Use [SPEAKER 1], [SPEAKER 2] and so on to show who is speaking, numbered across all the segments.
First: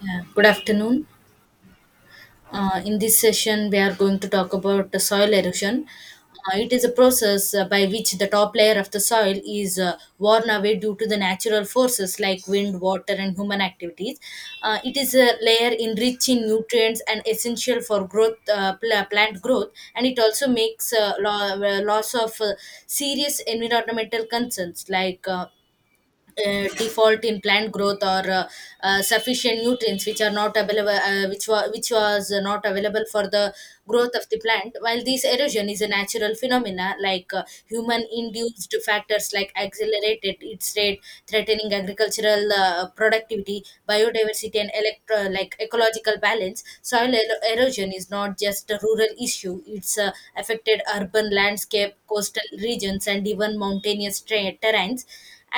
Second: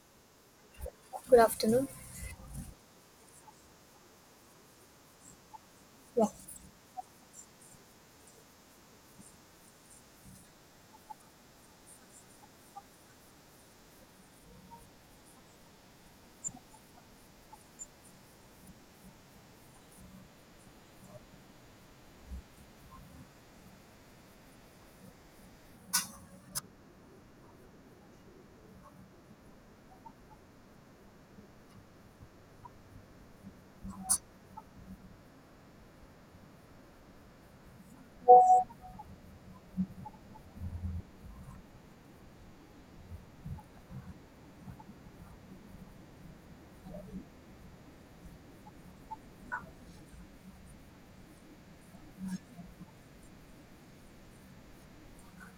[SPEAKER 1] Yeah, good afternoon.
[SPEAKER 2] Good afternoon.
[SPEAKER 1] In this session, we are going to talk about the soil erosion.
[SPEAKER 2] Yeah.
[SPEAKER 1] It is a process by which the top layer of the soil is worn away due to the natural forces like wind, water, and human activities. It is a layer enriched in nutrients and essential for growth, plant growth, and it also makes loss of serious environmental concerns like default in plant growth or sufficient nutrients which are not available which was not available for the growth of the plant. While this erosion is a natural phenomena, like human induced factors like accelerated its rate, threatening agricultural productivity, biodiversity, and like ecological balance. Erosion is not just a rural issue, it's affected urban landscape, coastal regions, and even terrains.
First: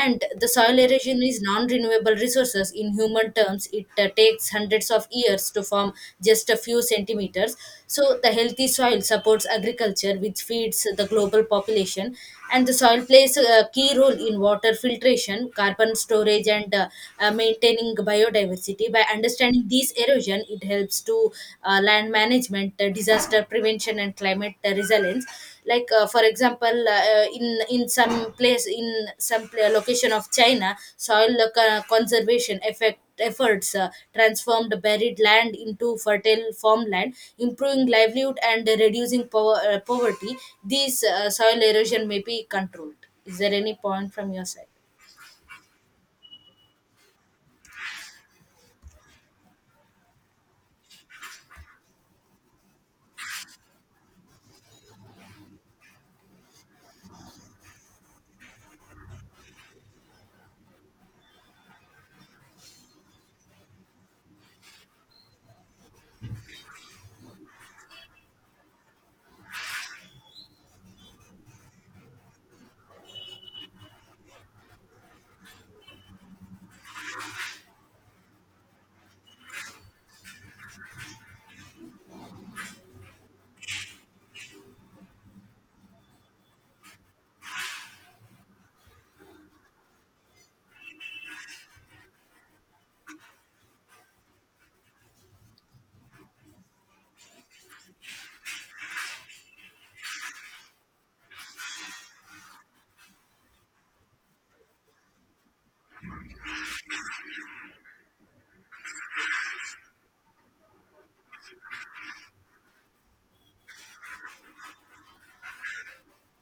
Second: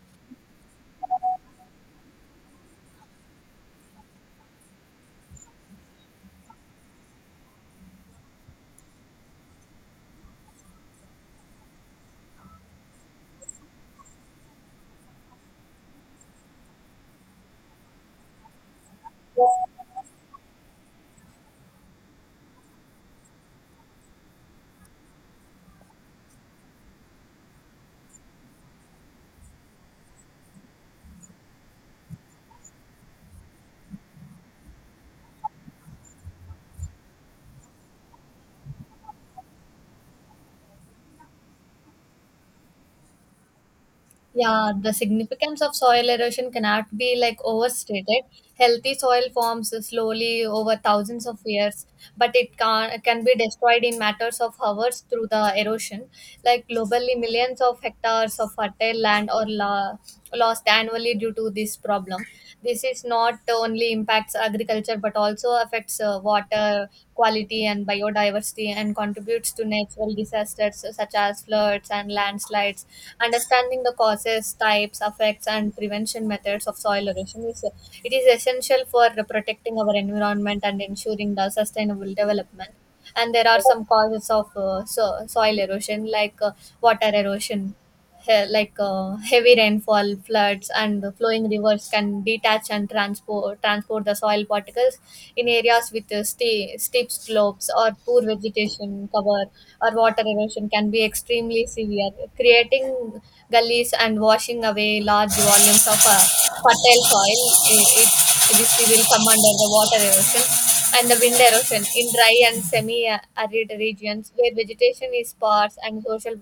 [SPEAKER 1] And the soil erosion is non-renewable resources. In human terms, it takes hundreds of years to form just a few centimeters. So the healthy soil supports agriculture which feeds the global population, and the soil plays a key role in water filtration, carbon storage, and maintaining biodiversity. By understanding these erosion, it helps to land management, disaster prevention, and climate resilience. Like for example, in some place in location of China, soil conservation effect efforts transformed buried land into fertile farmland, improving livelihood and reducing poverty. These soil erosion may be controlled. Is there any point from your side?
[SPEAKER 2] Yeah, the significance of soil erosion cannot be like overstated. Healthy soil forms slowly over thousands of years, but it can be destroyed in matters of hours through the erosion. Like globally, millions of hectares of fertile land are lost annually due to this problem. This is not only impacts agriculture but also affects water quality and biodiversity and contributes to natural disasters such as floods and landslides. Understanding the causes, types, effects, and prevention methods of soil erosion is it is essential for protecting our environment and ensuring the sustainable development. And there are some causes of soil erosion, like water erosion, heavy rainfall, floods, and the flowing rivers can detach and transport the soil particles in areas with steep slopes or poor vegetation cover. Or water erosion can be extremely severe, creating gullies and washing away large volumes of fertile soil. I- It, this will come under the water erosion and the wind erosion in dry and semi-arid regions where vegetation is sparse and social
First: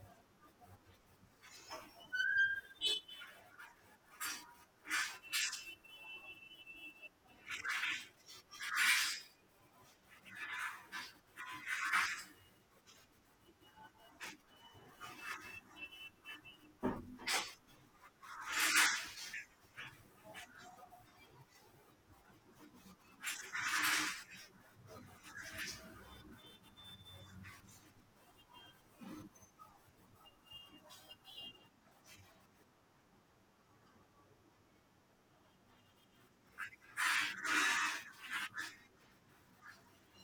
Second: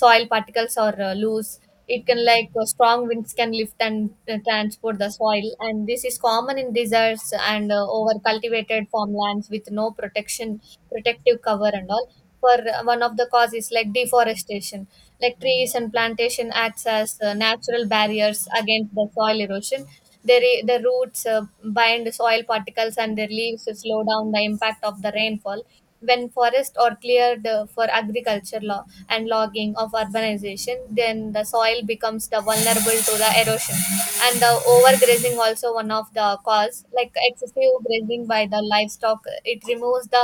[SPEAKER 2] soil particles are loose. It can strong winds can lift and transport the soil, and this is common in deserts and over cultivated farmlands with no protective cover and all for one of the causes like deforestation like trees and plantation acts as natural barriers against the soil erosion their roots bind soil particles and their leaves slow down the impact of the rainfall when forests are cleared for agriculture law and logging of urbanization, then the soil becomes the vulnerable to the erosion. And the overgrazing also one of the cause, like excessive grazing by the livestock, it removes the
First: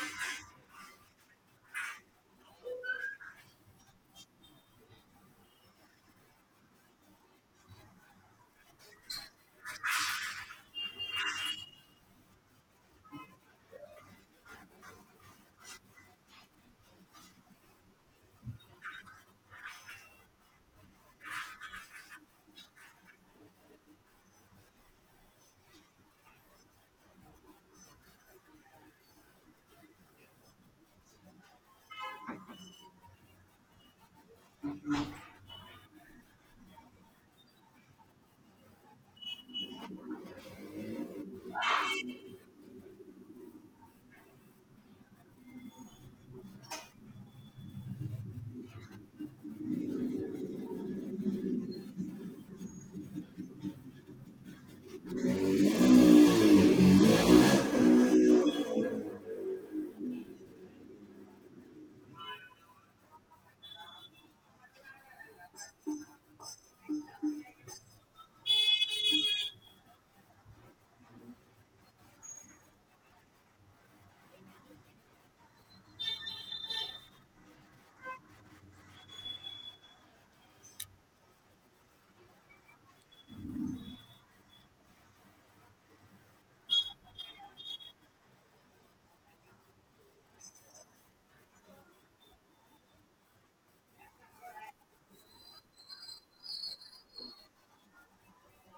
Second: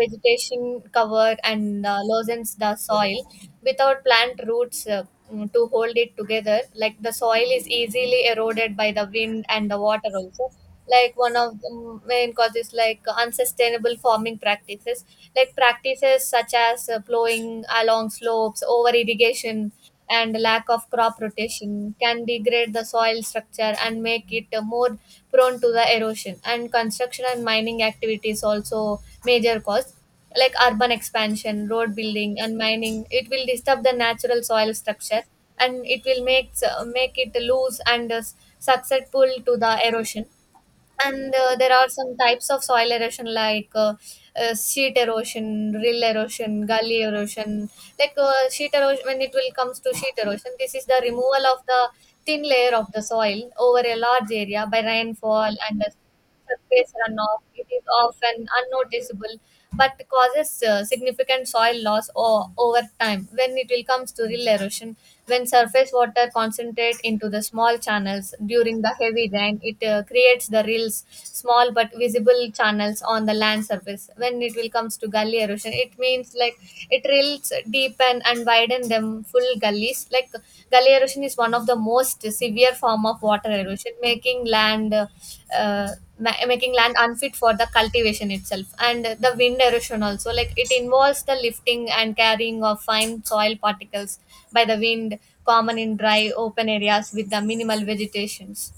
[SPEAKER 2] vegetation root cover and loosens the soil. Without plant roots to hold it together, like the soil is easily eroded by the wind and the water also. Like one of the main causes, like unsustainable farming practices, like practices such as plowing along slopes, over irrigation, and lack of crop rotation can degrade the soil structure and make it more prone to the erosion. And construction and mining activities also major cause, like urban expansion, road building, and mining, it will disturb the natural soil structure, and it will make make it loose and susceptible to the erosion. And there are some types of soil erosion like sheet erosion, rill erosion, gully erosion. Like sheet erosion, when it will comes to sheet erosion, this is the removal of the thin layer of the soil over a large area by rainfall and surface runoff. It is often unnoticeable but causes significant soil loss over time. When it will comes to real erosion, when surface water concentrate into the small channels during the heavy rain, it creates the small but visible channels on the land surface. When it will comes to gully erosion, it means like it drills deepen and widen them full gullies. Like gully erosion is one of the most severe form of water erosion, making land making land unfit for the cultivation itself. And the wind erosion also, like it involves the lifting and carrying of fine soil particles by the wind, common in dry open areas with the minimal vegetations.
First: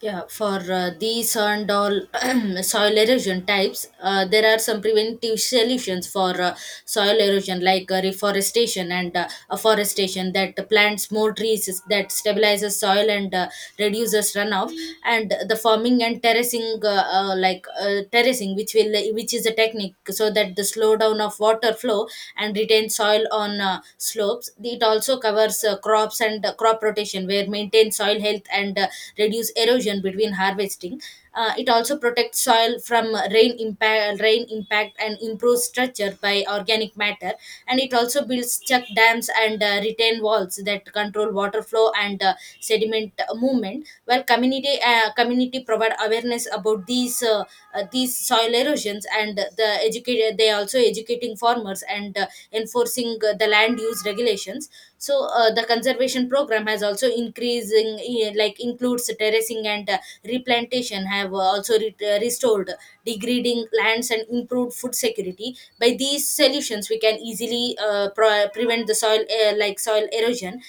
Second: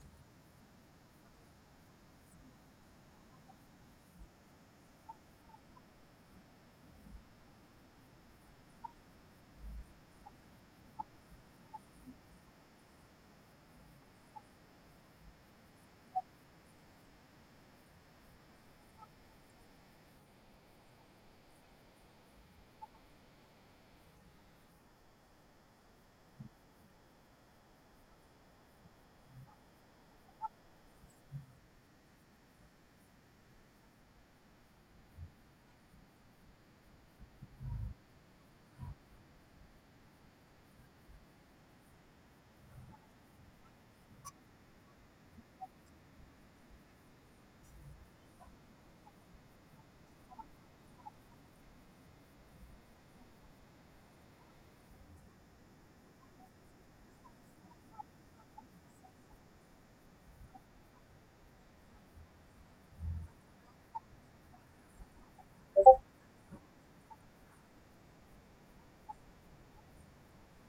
[SPEAKER 1] Yeah, for these and all soil erosion types, there are some preventive solutions for soil erosion, like reforestation and afforestation that plants more trees, that stabilizes soil and reduces runoff, and the farming and terracing like terracing, which will which is a technique so that the slowdown of water flow and retain soil on slopes. It also covers crops and crop rotation, where maintain soil health and reduce erosion between harvesting. It also protects soil from rain impact, and improves structure by organic matter. And it also builds chuck dams and retain walls that control water flow and sediment movement. While community provide awareness about these soil erosions, and they also educating farmers and enforcing the land use regulations. So the conservation program has also increasing, like includes terracing and replantation, have also restored degrading lands and improved food security. By these solutions we can easily prevent the soil like soil erosion.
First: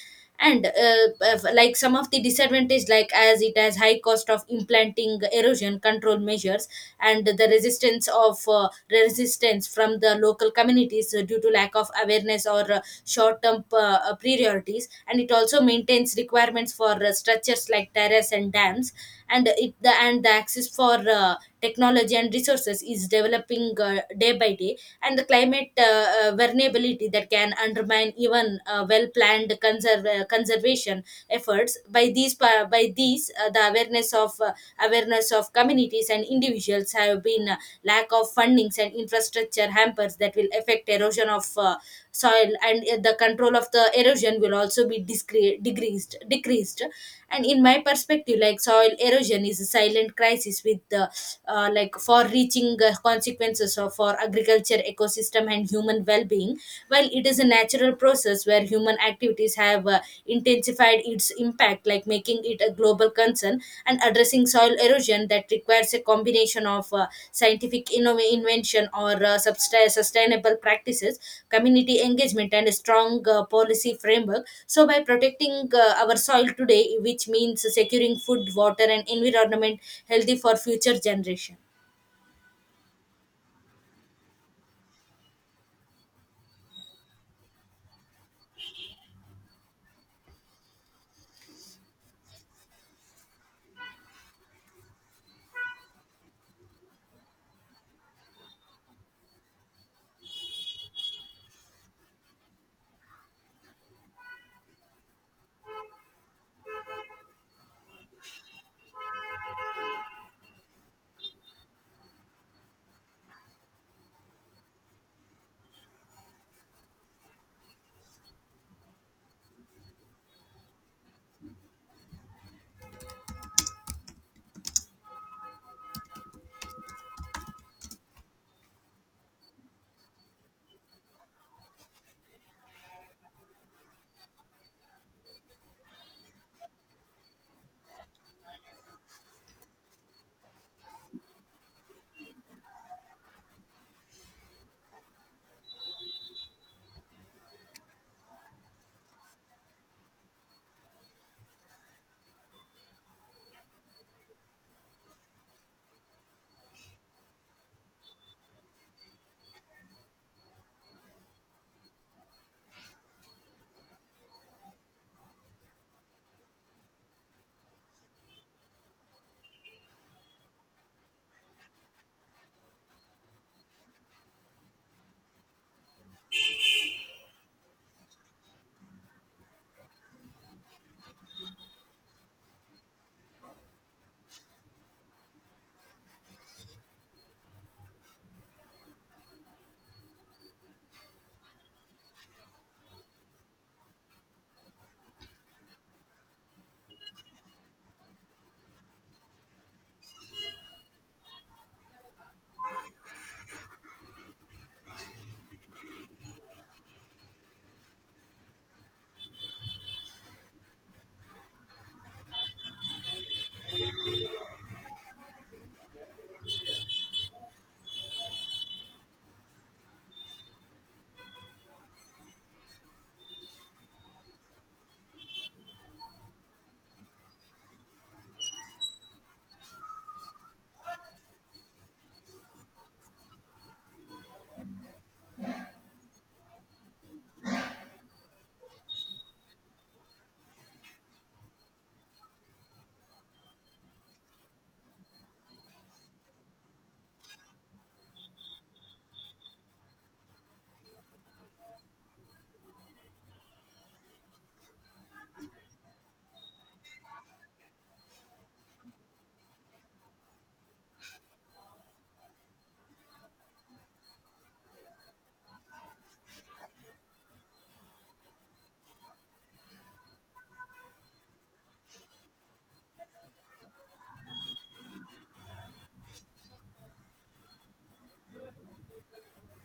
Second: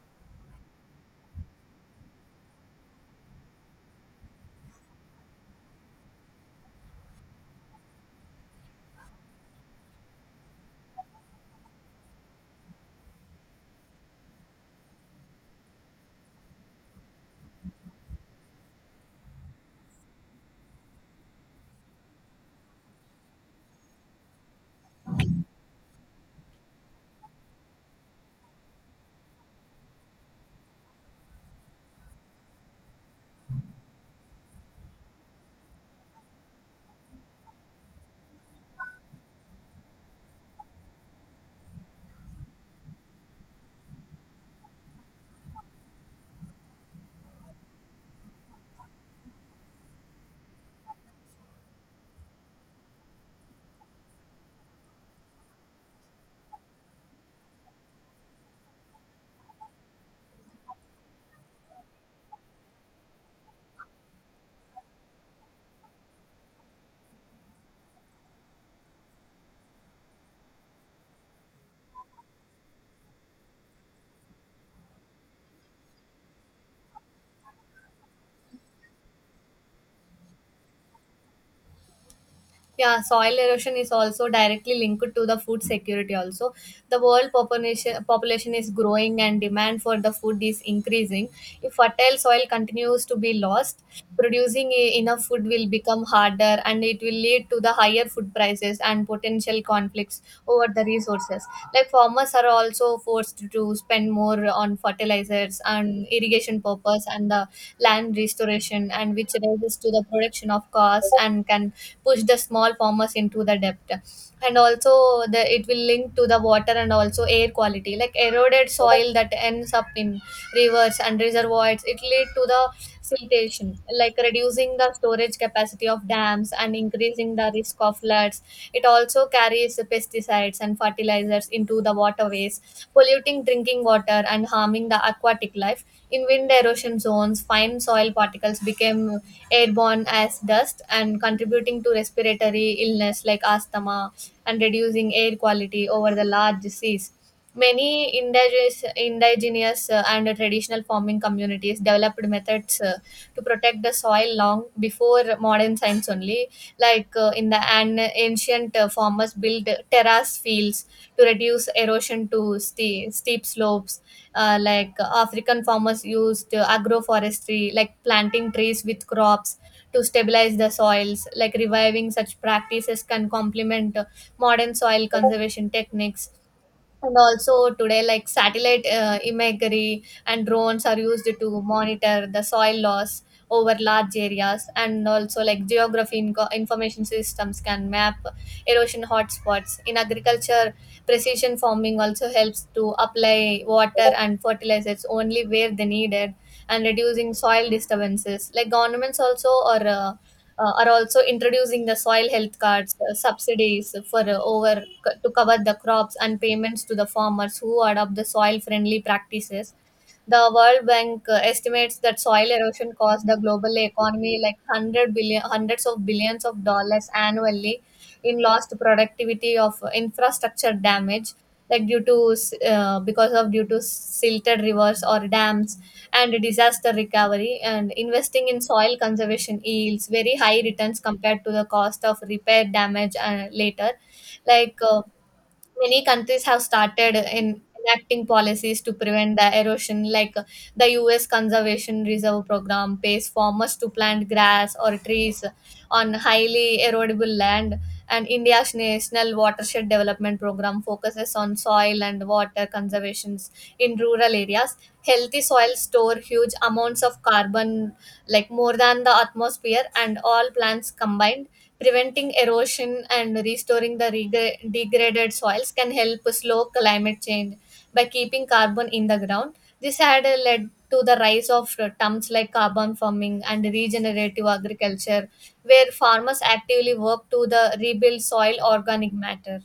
[SPEAKER 1] And if- Like some of the disadvantage, like as it has high cost of implanting erosion control measures, and the resistance from the local communities due to lack of awareness or short term priorities, and it also maintains requirements for structures like terrace and dams. And the access for technology and resources is developing day by day. And the climate vulnerability that can undermine even well planned conservation efforts. By these the awareness of communities and individuals have been lack of fundings, and infrastructure hampers that will affect erosion of soil, and the control of the erosion will also be decreased. And in my perspective, like soil erosion is a silent crisis with the like far reaching consequences of, for agriculture, ecosystem, and human well-being. While it is a natural process where human activities have intensified its impact, like making it a global concern. And addressing soil erosion that requires a combination of scientific invention or sustainable practices, community engagement, and a strong policy framework. So, by protecting our soil today, which means securing food, water, and environment healthy for future generation.
[SPEAKER 2] Yeah, soil erosion is also directly linked to the food security also. The world population is growing and demand for the food is increasing. If fertile soil continues to be lost, producing enough food will become harder, and it will lead to the higher food prices and potential conflicts over the resources. Like farmers are also forced to spend more on fertilizers and irrigation purpose and the land restoration, and which raises to the production of cost and can push the small farmers into the debt. And also the it will link to the water and also air quality, like eroded soil that ends up in rivers and reservoirs it lead to the siltation, like reducing the storage capacity of dams and increasing the risk of floods. It also carries pesticides and fertilizers into the waterways, polluting drinking water and harming the aquatic life. In wind erosion zones, fine soil particles became airborne as dust and contributing to respiratory illness like asthma and reducing air quality over the large seas. Many indigenous and traditional farming communities developed methods to protect the soil long before modern science only, like ancient farmers built terrace fields to reduce erosion to steep slopes. African farmers used agroforestry like planting trees with crops to stabilize the soils. Like reviving such practices can complement modern soil conservation techniques. And also today, like satellite imagery and drones are used to monitor the soil loss over large areas, and also like geography information systems can map erosion hotspots. In agriculture, precision farming also helps to apply water and fertilizers only where they needed and reducing soil disturbances. Like governments also are are also introducing the soil health cards, subsidies for to cover the crops, and payments to the farmers who adopt the soil friendly practices. The world bank estimates that soil erosion costs the global economy like 100 billion hundreds of billions of dollars annually in lost productivity of infrastructure damage, like due to silted rivers or dams and disaster recovery, and investing in soil conservation yields very high returns compared to the cost of repair damage later. like uh, Many countries have started in enacting policies to prevent the erosion, like the US conservation reserve program pays farmers to plant grass or trees on highly erodible land, and India's national watershed development program focuses on soil and water conservations in rural areas. Healthy soils store huge amounts of carbon, like more than the atmosphere and all plants combined. Preventing erosion and restoring the degraded soils can help slow climate change by keeping carbon in the ground. This had led to the rise of terms like carbon farming and regenerative agriculture, where farmers actively work to the rebuild soil organic matter.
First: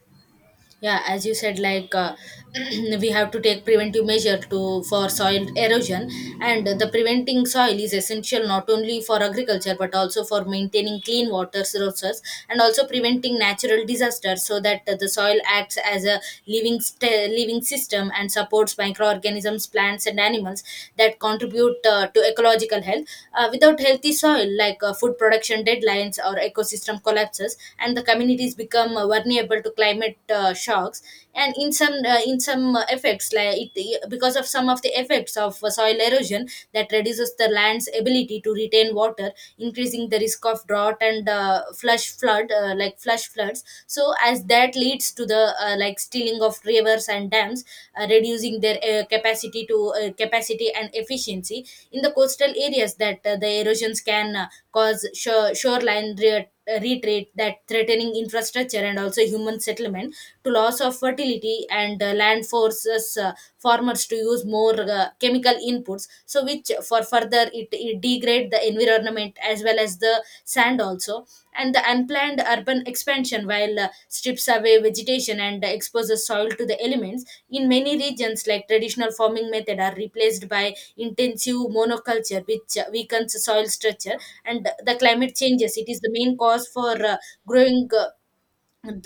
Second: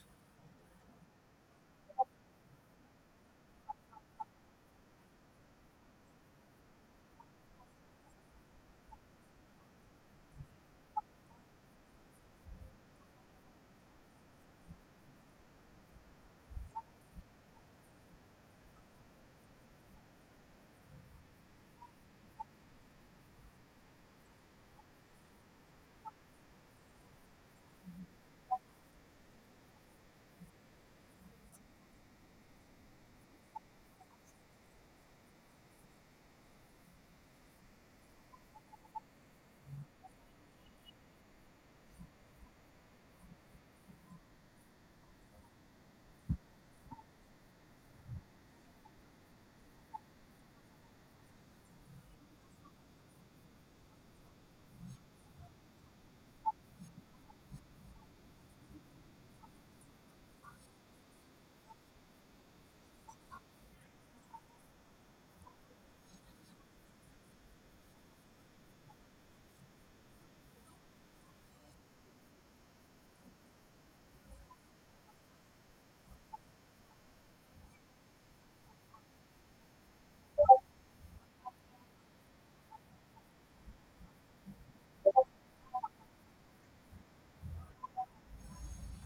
[SPEAKER 1] Yeah, as you said, like we have to take preventive measure to for soil erosion. And the preventing soil is essential not only for agriculture but also for maintaining clean water sources and also preventing natural disasters. So that the soil acts as a living system and supports microorganisms, plants, and animals that contribute to ecological health. Without healthy soil, like food production deadlines or ecosystem collapses, and the communities become vulnerable to climate shocks. And in some effects, like it, because of some of the effects of soil erosion that reduces the land's ability to retain water, increasing the risk of drought and flush flood, like flush floods. So as that leads to the like stealing of rivers and dams, reducing their capacity and efficiency. In the coastal areas, that the erosions can cause shoreline retreat, that threatening infrastructure and also human settlement, to loss of fertility, and land forces farmers to use more chemical inputs, so which for further it, it degrade the environment as well as the sand also. And the unplanned urban expansion while strips away vegetation and exposes soil to the elements. In many regions, like traditional farming method are replaced by intensive monoculture, which weakens soil structure. And the climate changes. It is the main cause for growing.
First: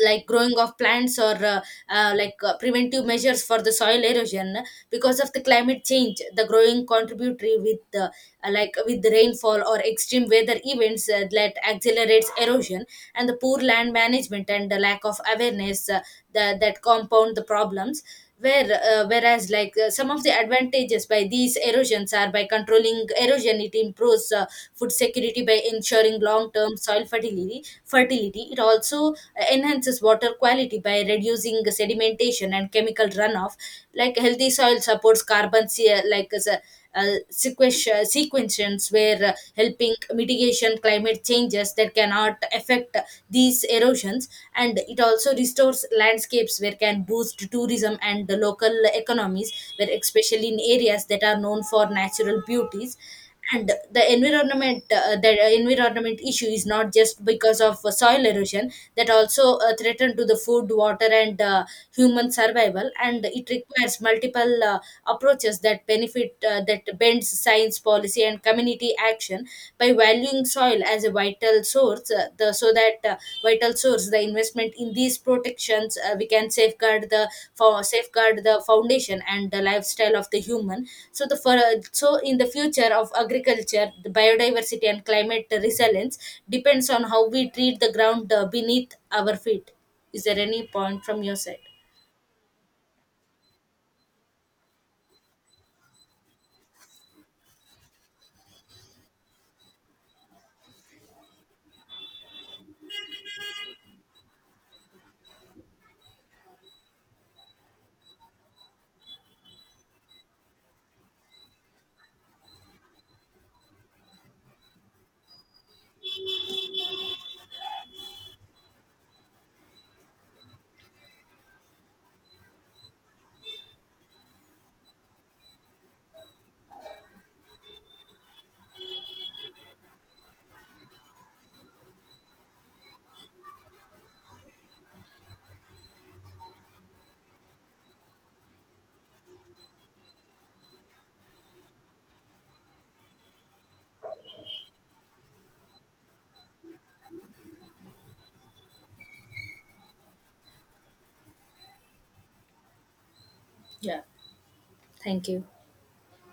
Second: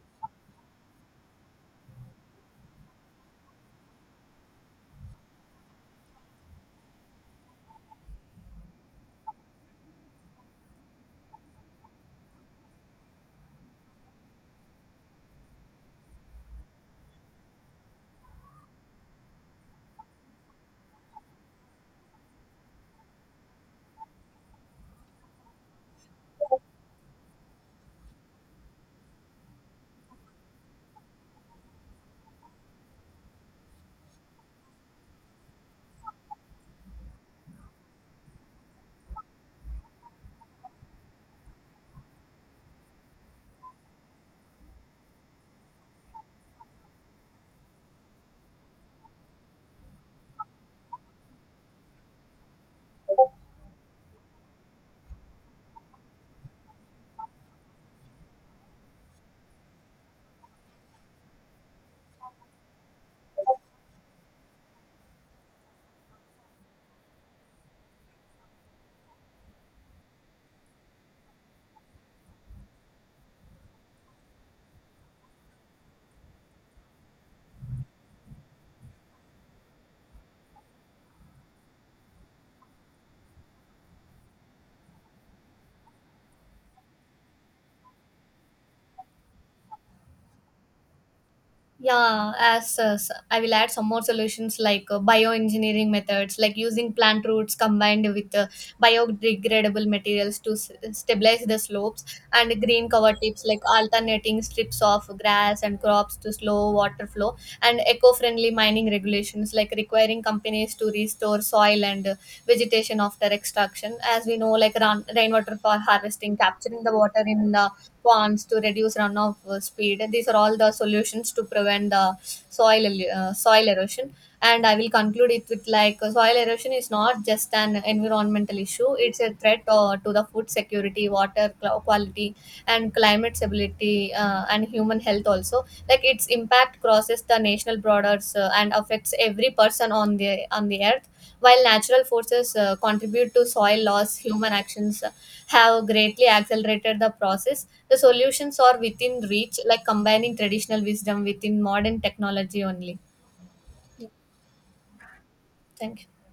[SPEAKER 1] Like growing of plants or like preventive measures for the soil erosion. Because of the climate change, the growing contributory with like with the rainfall or extreme weather events that accelerates erosion. And the poor land management and the lack of awareness, that compound the problems. Whereas like some of the advantages by these erosions are, by controlling erosion it improves food security by ensuring long term soil fertility. It also enhances water quality by reducing sedimentation and chemical runoff. Like healthy soil supports like as uh, sequestrations, where helping mitigation climate changes that cannot affect these erosions. And it also restores landscapes where can boost tourism and the local economies, where especially in areas that are known for natural beauties. And the environment issue is not just because of soil erosion, that also threaten to the food, water, and human survival. And it requires multiple approaches that benefit that bends science, policy, and community action. By valuing soil as a vital source, the so that vital source, the investment in these protections, we can safeguard the for safeguard the foundation and the lifestyle of the human. So the for, so in the future of agriculture, the biodiversity and climate resilience depends on how we treat the ground beneath our feet. Is there any point from your side?
[SPEAKER 2] Yeah, as I will add some more solutions like bioengineering methods, like using plant roots combined with biodegradable materials to stabilize the slopes, and green cover tips like alternating strips of grass and crops to slow water flow, and eco friendly mining regulations like requiring companies to restore soil and vegetation after extraction. As we know, like rainwater for harvesting, capturing the water in the ponds to reduce runoff speed. These are all the solutions to prevent the soil erosion. And I will conclude it with like soil erosion is not just an environmental issue; it's a threat to the food security, water quality, and climate stability and human health also. Like its impact crosses the national borders and affects every person on the earth. While natural forces contribute to soil loss, human actions have greatly accelerated the process. The solutions are within reach, like combining traditional wisdom within modern technology only.
[SPEAKER 1] Yeah, thank you.
[SPEAKER 2] Thank you.